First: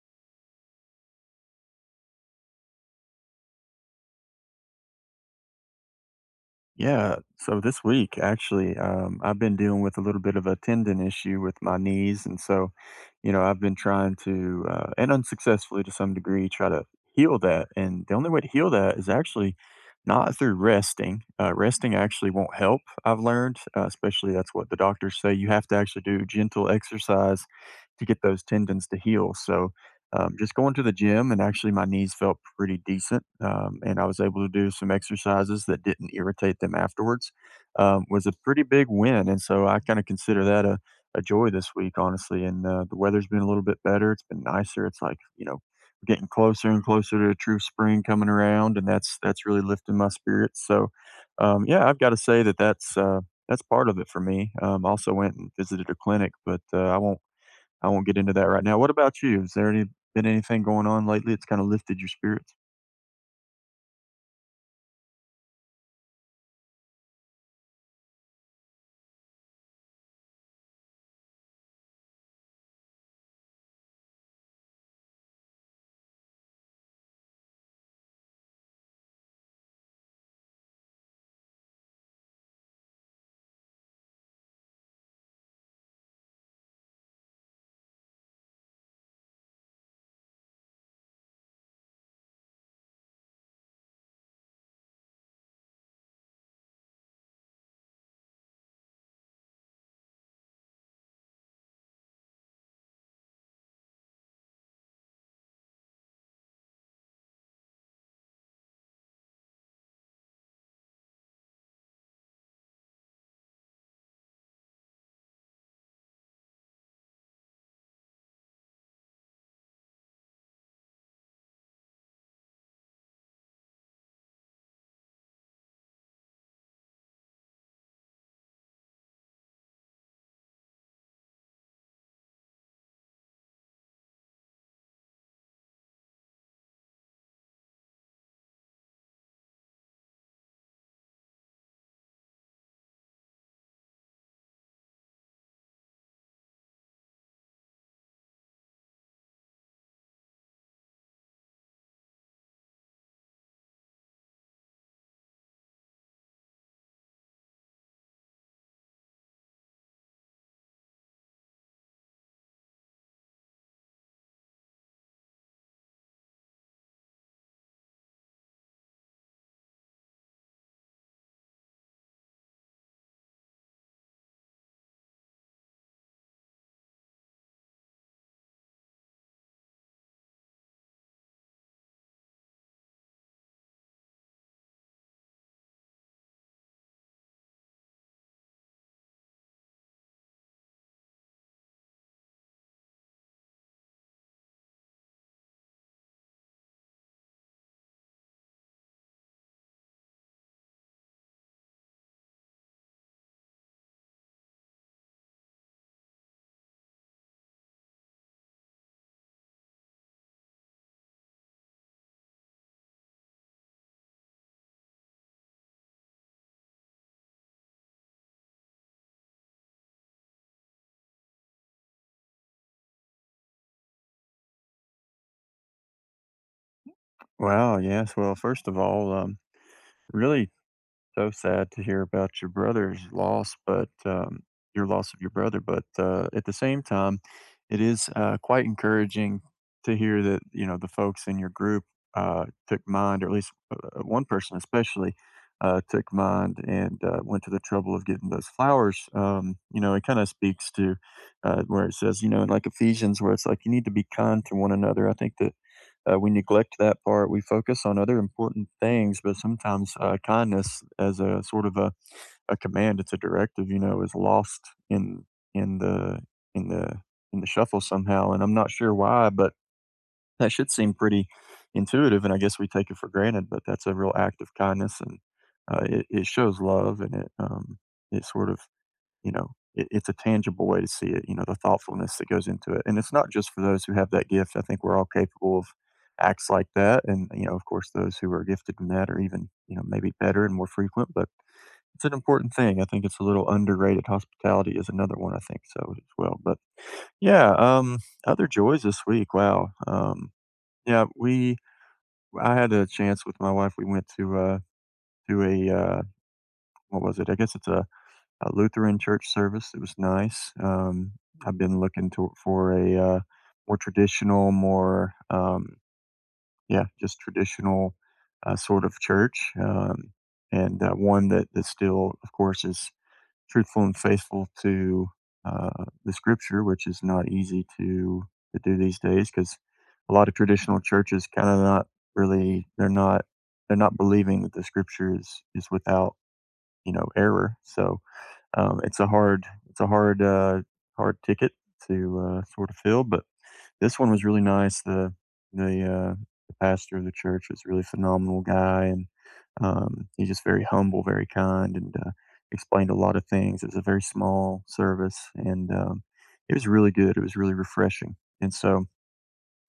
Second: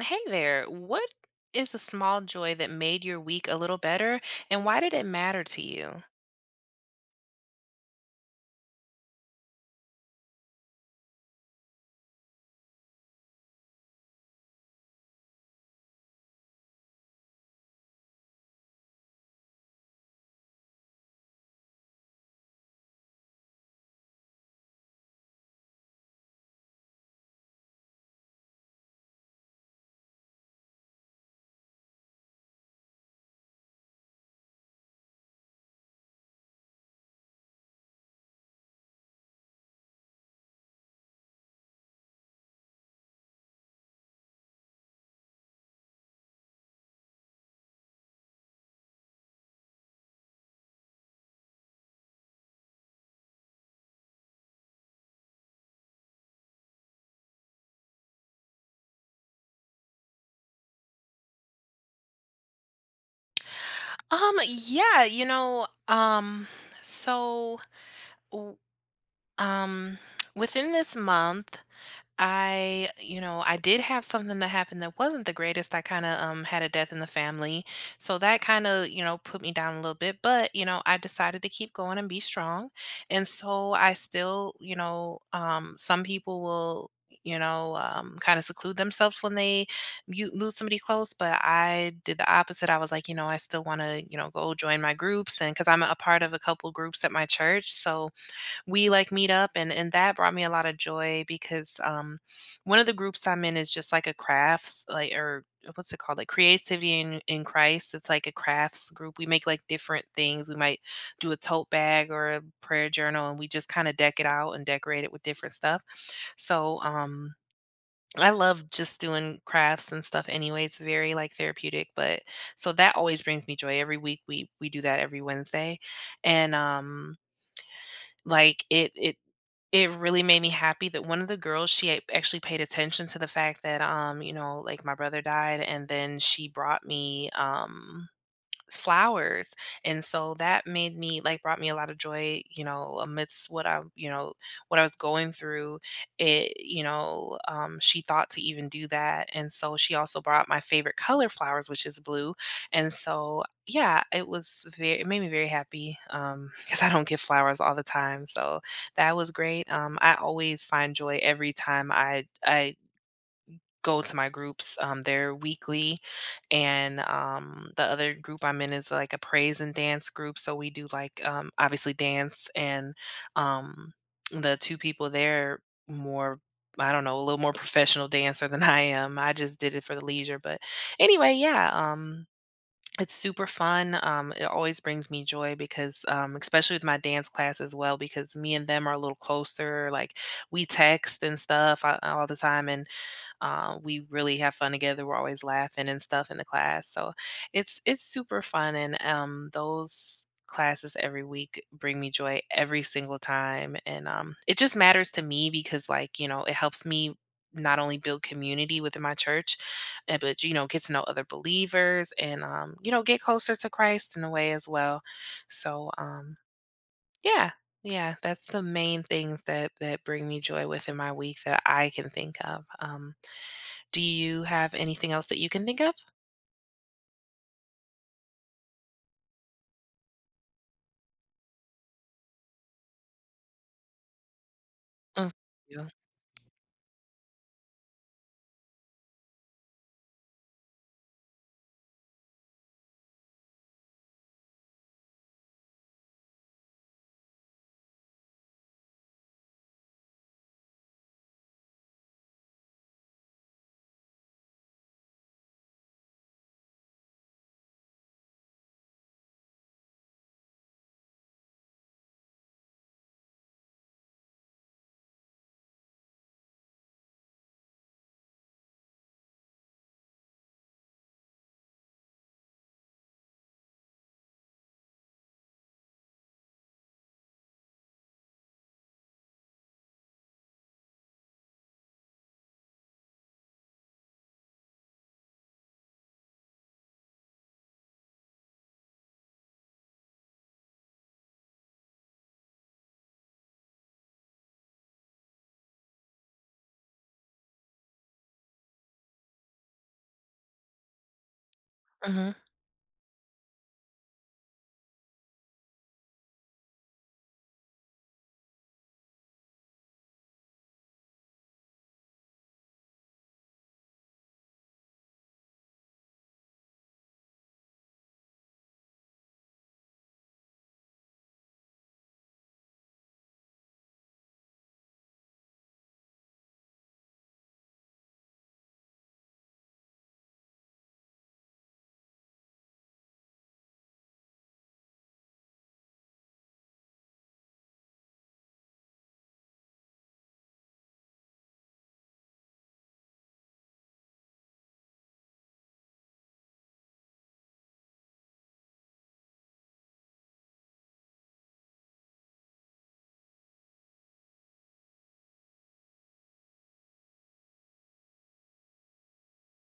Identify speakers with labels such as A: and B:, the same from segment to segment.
A: Hey there. What is a small joy that made your week a little better and why did it matter to you?
B: Yeah, so this week actually, I've been dealing with a little bit of a tendon issue with my knees, and so, you know, I've been trying to, and unsuccessfully to some degree, try to heal that. And the only way to heal that is actually not through resting. Resting actually won't help. I've learned, especially that's what the doctors say. You have to actually do gentle exercise to get those tendons to heal. So just going to the gym, and actually my knees felt pretty decent, and I was able to do some exercises that didn't irritate them afterwards, was a pretty big win, and so I kinda consider that a joy this week, honestly, and, the weather's been a little bit better, it's been nicer, it's like, you know, we're getting closer and closer to true spring coming around, and that's really lifting my spirits, so, yeah, I've gotta say that that's part of it for me. Also went and visited a clinic, but, I won't get into that right now. What about you? Is there any Been anything going on lately that's kind of lifted your spirits?
A: Yeah, you know, so w- um within this month I, you know, I did have something that happened that wasn't the greatest. I kind of had a death in the family. So that kind of, you know, put me down a little bit, but, you know, I decided to keep going and be strong. And so I still, you know, some people will kind of seclude themselves when they you lose somebody close, but I did the opposite. I was like, you know, I still want to go join my groups, and because I'm a part of a couple groups at my church. So we like meet up, and that brought me a lot of joy because one of the groups I'm in is just like a crafts, like, or what's it called, like, creativity in Christ. It's like a crafts group. We make like different things. We might do a tote bag or a prayer journal, and we just kind of deck it out and decorate it with different stuff. So I love just doing crafts and stuff anyway. It's very like therapeutic, but so that always brings me joy. Every week we do that every Wednesday. And like it it it really made me happy that one of the girls, she a actually paid attention to the fact that, you know, like, my brother died, and then she brought me, flowers. And so that made me like brought me a lot of joy, you know, amidst what what I was going through. It, you know, she thought to even do that. And so she also brought my favorite color flowers, which is blue. And so yeah, it was very it made me very happy. Because I don't get flowers all the time. So that was great. I always find joy every time I go to my groups. They're weekly, and the other group I'm in is like a praise and dance group. So we do like obviously dance, and um, the two people there more. I don't know, a little more professional dancer than I am. I just did it for the leisure, but anyway, yeah. It's super fun. It always brings me joy because, especially with my dance class as well, because me and them are a little closer. Like we text and stuff all the time, and we really have fun together. We're always laughing and stuff in the class. So it's super fun, and those classes every week bring me joy every single time. And it just matters to me because, like, you know, it helps me not only build community within my church, but you know, get to know other believers, and you know, get closer to Christ in a way as well. So yeah, yeah, that's the main things that bring me joy within my week that I can think of. Do you have anything else that you can think of?
B: Wow, yes. Well, first of all, really so sad to hear about your loss of your
A: Oh,
B: brother. But
A: you.
B: at the same time, it is quite encouraging to hear that you know the folks in your group took mind, or at least one person especially took mind and went to the trouble of getting those flowers. You know, it kind of speaks to where it says, you know, in like Ephesians, where it's like you need to be kind to one another. I think that we neglect that part. We focus on other important things, but sometimes kindness, as a sort of a command, it's a directive, you know, is lost in in the in the in the shuffle somehow. And I'm not sure why, but that should seem pretty intuitive, and I guess we take it for granted. But that's a real act of kindness, and it shows love, and it it sort of you know, it, it's a tangible way to see it, you know, the thoughtfulness that goes into it. And it's not just for those who have that gift. I think we're all capable of acts like that. And, you know, of course, those who are gifted in that are even, you know, maybe better and more frequent, but it's an important thing. I think it's a little underrated. Hospitality is another one, I think so as well. But yeah, other joys this week. Wow. Yeah, we,
A: Mhm.
B: I had a chance with my wife. We went to a, what was it? I guess it's a Lutheran church service. It was nice. I've been looking to, for a more traditional, more yeah, just traditional sort of church, and one that that still, of course, is truthful and faithful to the Scripture, which is not easy to do these days because a lot of traditional churches kind of not really they're not believing that the Scripture is without you know error. So it's a hard hard ticket to sort of fill, but this one was really nice. The uh, the pastor of the church was a really phenomenal guy, and he's just very humble, very kind, and explained a lot of things. It was a very small service, and it was really good. It was really refreshing, and so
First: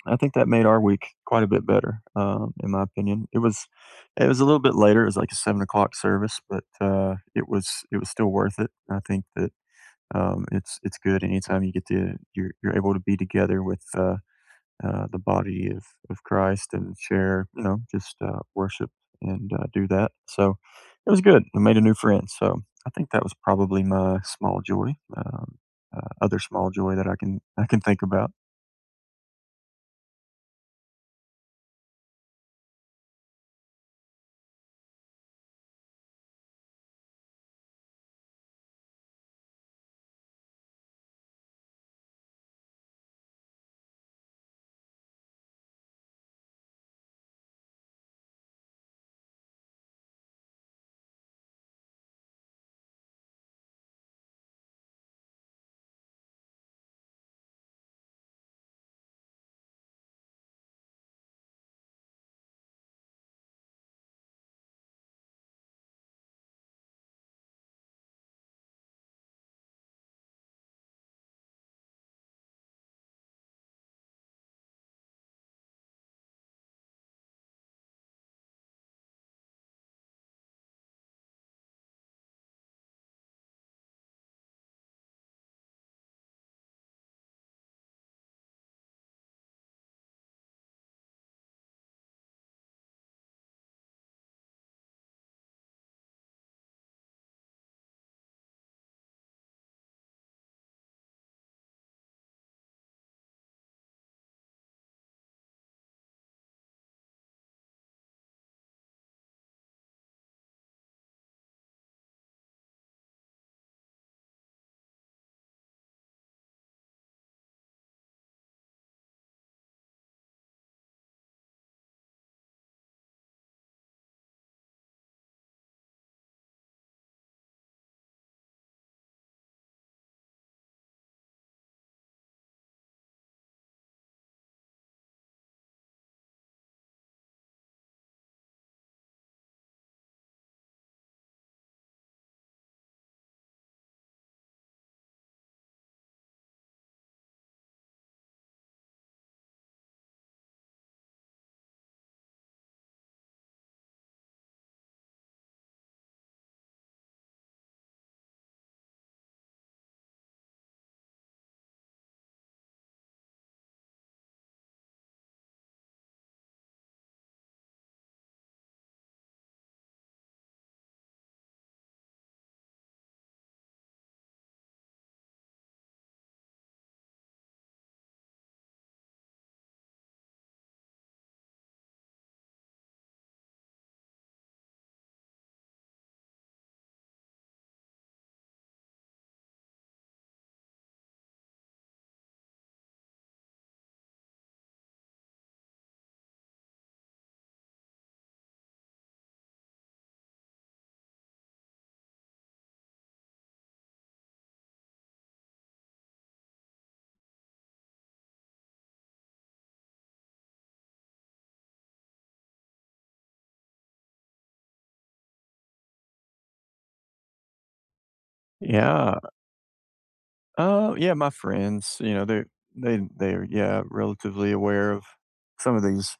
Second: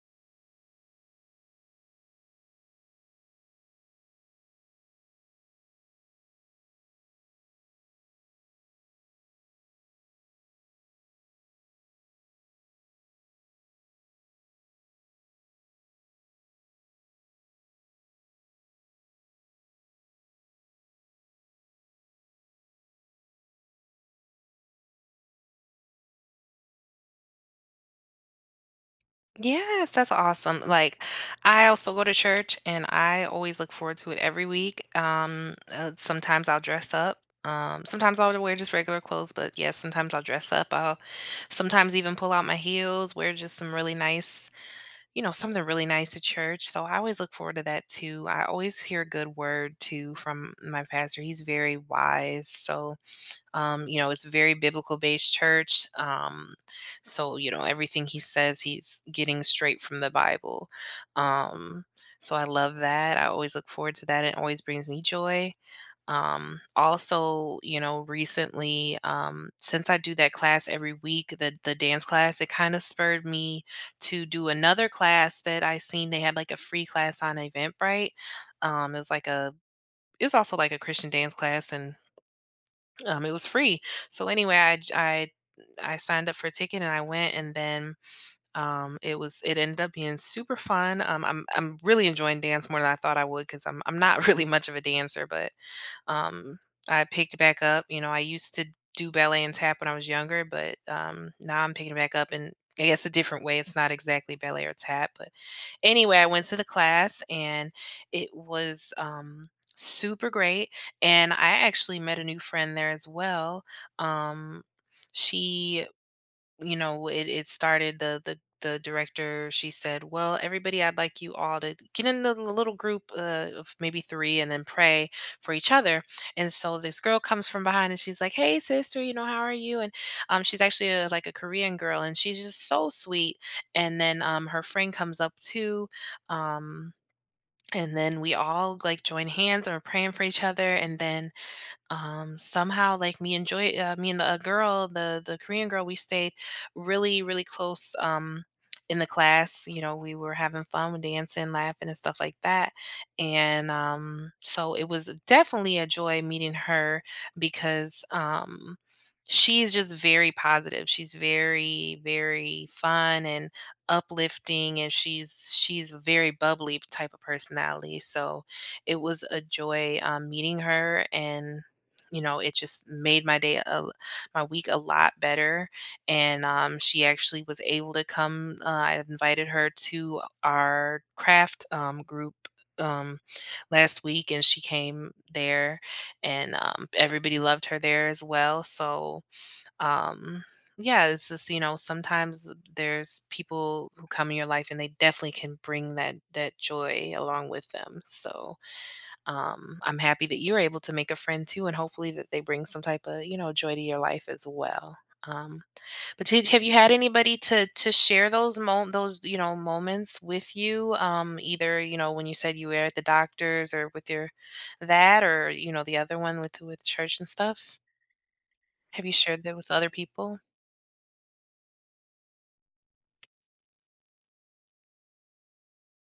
B: I think that made our week quite a bit better, in my opinion. It was a little bit later. It was like a 7 o'clock service, but it was still worth it. I think that it's good anytime you get to you're able to be together with the body of Christ and share, you know, just worship and do that. So it was good. I made a new friend. So I think that was probably my small joy. Other small joy that I can think about.
A: Yes, that's awesome. Like, I also go to church, and I always look forward to it every week. Sometimes I'll dress up. Sometimes I'll wear just regular clothes, but yes, sometimes I'll dress up. I'll sometimes even pull out my heels, wear just some really nice, you know, something really nice to church. So I always look forward to that too. I always hear a good word too from my pastor. He's very wise. So you know, it's a very biblical based church. So, you know, everything he says, he's getting straight from the Bible. Um, so I love that. I always look forward to that. It always brings me joy. Also, you know, recently, since I do that class every week, the dance class, it kind of spurred me to do another class that I seen. They had like a free class on Eventbrite. Um, it was like a it's also like a Christian dance class, and it was free. So anyway, I signed up for a ticket and I went, and then it ended up being super fun. I'm really enjoying dance more than I thought I would because I'm not really much of a dancer, but um, I picked it back up. You know, I used to do ballet and tap when I was younger, but now I'm picking it back up in, I guess, a different way. It's not exactly ballet or tap, but anyway, I went to the class, and it was super great. And I actually met a new friend there as well. Um, she, you know, it started. The director, she said, well, everybody, I'd like you all to get in the little group of maybe three and then pray for each other. And so this girl comes from behind, and she's like, hey sister, you know, how are you? And she's actually a, like a Korean girl, and she's just so sweet. And then her friend comes up too. um, and then we all like join hands, and we're praying for each other. And then somehow, like, me and the girl, the Korean girl, we stayed really really close in the class, you know. We were having fun with dancing, laughing, and stuff like that. And so it was definitely a joy meeting her because she's just very positive. She's very very fun and uplifting, and she's a very bubbly type of personality. So it was a joy meeting her, and you know, it just made my my week a lot better. And she actually was able to come. I invited her to our craft group um, last week, and she came there, and everybody loved her there as well. So, um, yeah, it's just, you know, sometimes there's people who come in your life, and they definitely can bring that joy along with them. So, I'm happy that you're able to make a friend too, and hopefully that they bring some type of, you know, joy to your life as well. Um, but have you had anybody to share those, you know, moments with you? Either, you know, when you said you were at the doctor's, or with or you know, the other one with church and stuff. Have you
B: Yeah.
A: shared that with other people?
B: Yeah. My friends, you know, they're yeah relatively aware of some of these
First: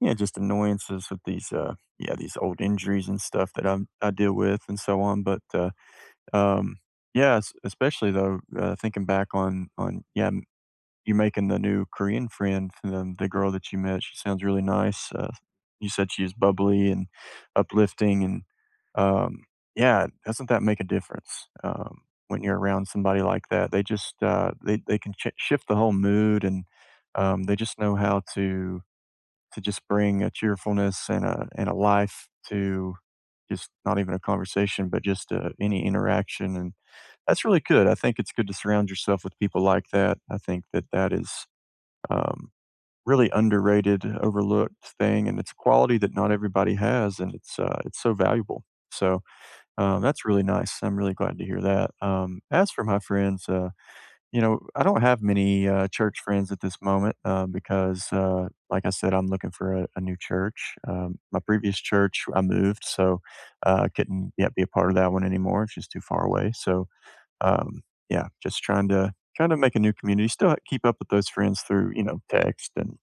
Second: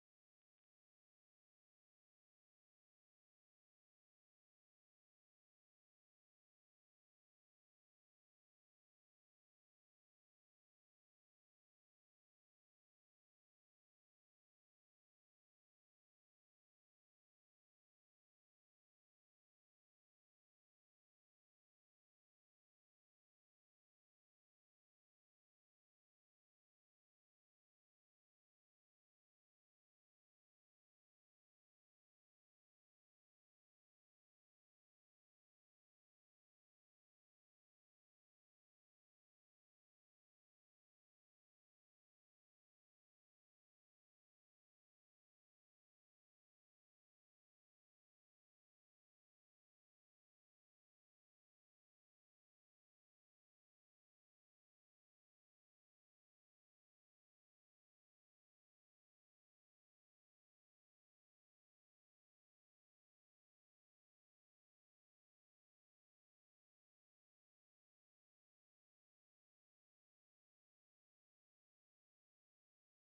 B: yeah, just annoyances with these, yeah, these old injuries and stuff that I deal with and so on. But, um, yeah, especially though, thinking back yeah, you making the new Korean friend, the girl that you met, she sounds really nice. You said she was bubbly and uplifting and, um, yeah, doesn't that make a difference? When you're around somebody like that, they can shift the whole mood and, they just know how to just bring a cheerfulness and a life to just not even a conversation, but just any interaction, and that's really good. I think it's good to surround yourself with people like that. I think that that is um, really underrated, overlooked thing, and it's a quality that not everybody has, and it's so valuable. So that's really nice. I'm really glad to hear that. As for my friends, you know, I don't have many church friends at this moment like I said, I'm looking for a new church. My previous church, I moved, so I couldn't yet be a part of that one anymore. It's just too far away. So, um, yeah, just trying to trying to make a new community. Still keep up with those friends through you know text and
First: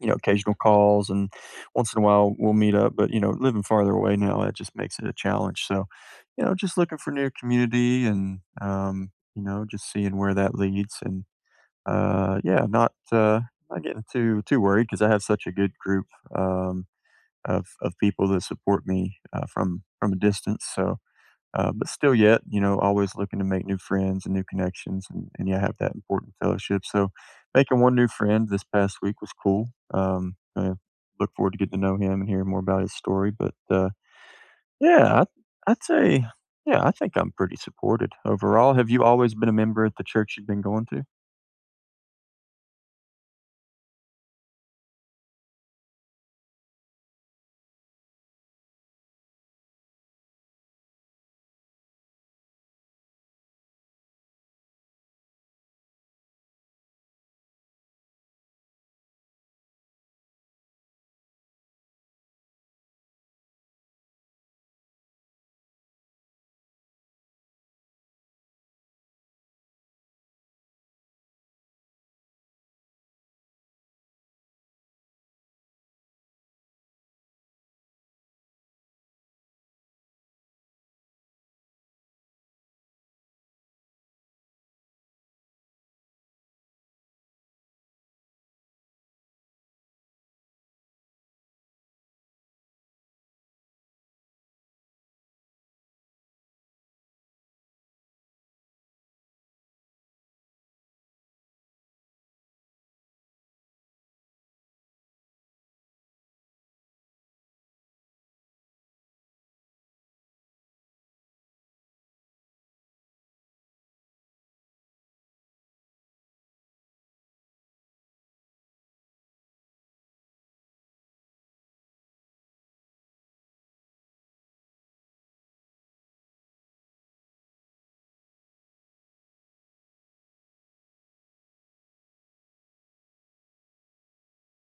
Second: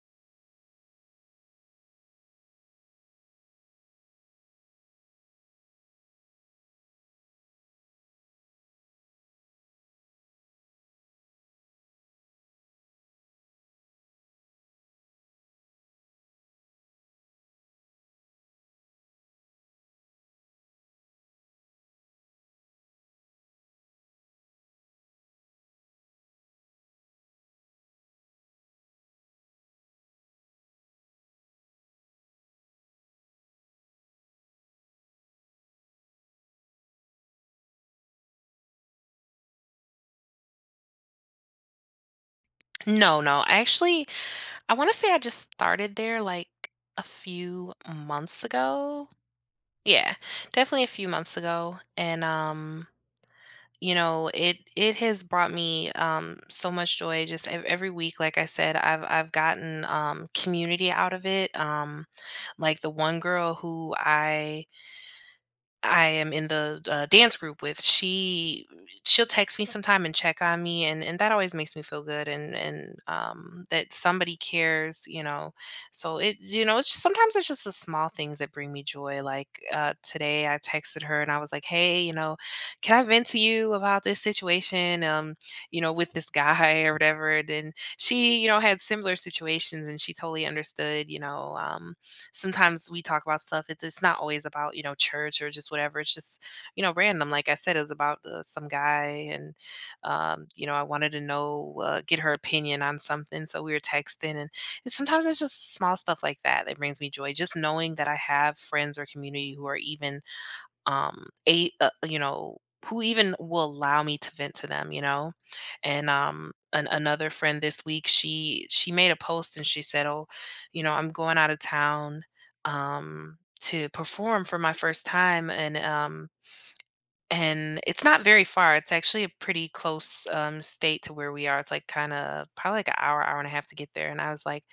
B: you know occasional calls, and once in a while we'll meet up. But you know, living farther away now, that just makes it a challenge. So, you know, just looking for new community and you know, just seeing where that leads and yeah, not getting too worried because I have such a good group, um, of people that support me, from a distance, so, but still yet, you know, always looking to make new friends and new connections and, yeah, have that important fellowship, so making one new friend this past week was cool, I look forward to getting to know him and hearing more about his story, but, yeah, i I'd say yeah, I think I'm pretty supported overall. Have you always been a member at the church you've been going to?
A: No, no. Actually, I want to say I just started there like a few months ago. Yeah, definitely a few months ago, and you know, it has brought me so much joy just every week. Like I said, I've gotten community out of it. Like the one girl who I am in the dance group with, she she'll text me sometime and check on me, and that always makes me feel good, and that somebody cares, you know. So it, you know, it's just, sometimes it's just the small things that bring me joy. Like today, I texted her and I was like, hey, you know, can I vent to you about this situation, you know, with this guy, or whatever? And then she, you know, had similar situations, and she totally understood, you know. Sometimes we talk about stuff. It's not always about, you know, church or just whatever. It's just, you know, random. Like I said, it was about some guy, and you know, I wanted to know, get her opinion on something. So we were texting, and sometimes it's just small stuff like that that brings me joy. Just knowing that I have friends or community who are even a you know, who even will allow me to vent to them, you know. And another friend this week, she made a post, and she said, oh, you know, I'm going out of town to perform for my first time. And it's not very far. It's actually a pretty close state to where we are. It's like kind of probably like an hour and a half to get there. And I was like,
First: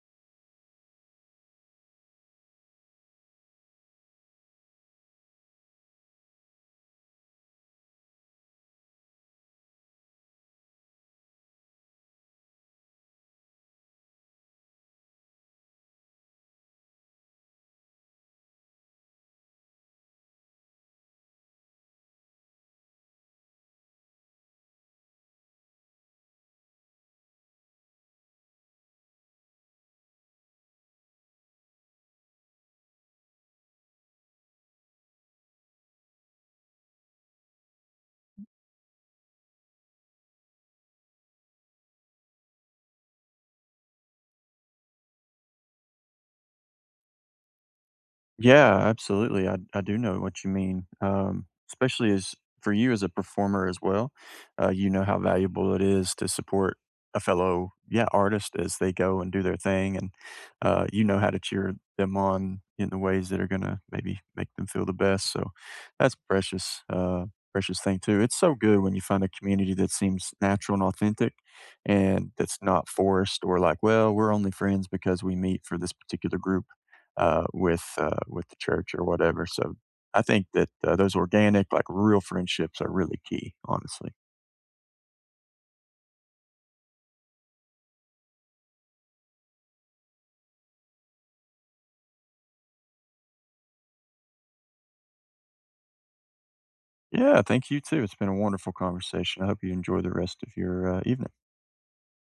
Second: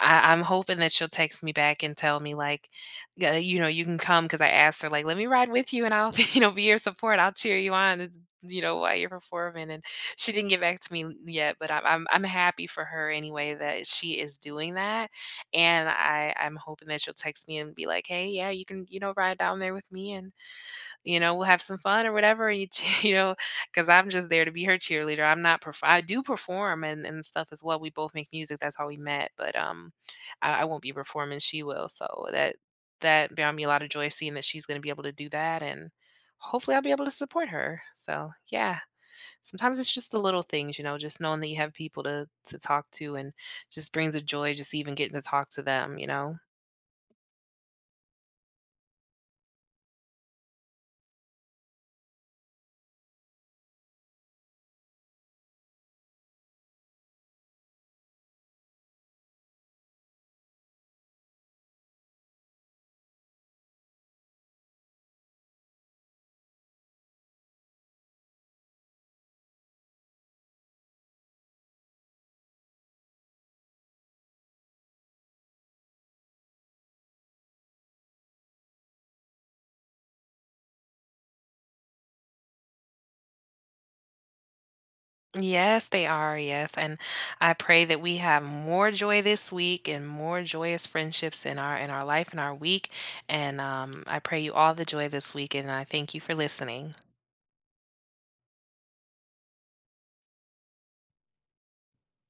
A: I, I'm hoping that she'll text me back and tell me like, "Yeah, you know, you can come," because I asked her like, let me ride with you, and I'll you know, be your support. I'll cheer you on, and, you know, while you're performing. And she didn't get back to me yet, but I'm happy for her anyway that she is doing that, and I'm hoping that she'll text me and be like, hey, yeah, you can, you know, ride down there with me, and, you know, we'll have some fun or whatever. And you, you know, because I'm just there to be her cheerleader. I'm not, perf- I do perform and stuff as well. We both make music. That's how we met. But I won't be performing. She will. So that brought me a lot of joy seeing that she's going to be able to do that. And hopefully I'll be able to support her. So yeah, sometimes it's just the little things, you know, just knowing that you have people to talk to, and just brings a joy just even getting to talk to them, you know?
B: Yeah, absolutely. I do know what you mean. Especially as for you as a performer as well, you know how valuable it is to support a fellow yeah artist as they go and do their thing, and you know how to cheer them on in the ways that are gonna maybe make them feel the best. So that's precious, precious thing too. It's so good when you find a community that seems natural and authentic, and that's not forced or like, well, we're only friends because we meet for this particular group with the church or whatever. So I think that those organic, like real friendships, are really key. Honestly,
A: Yes, they are. Yes. And I pray that we have more joy this week and more joyous friendships in our life and our week. And I pray you all the joy this week. And I thank you for listening.
B: yeah. Thank you too. It's been a wonderful conversation. I hope you enjoy the rest of your evening.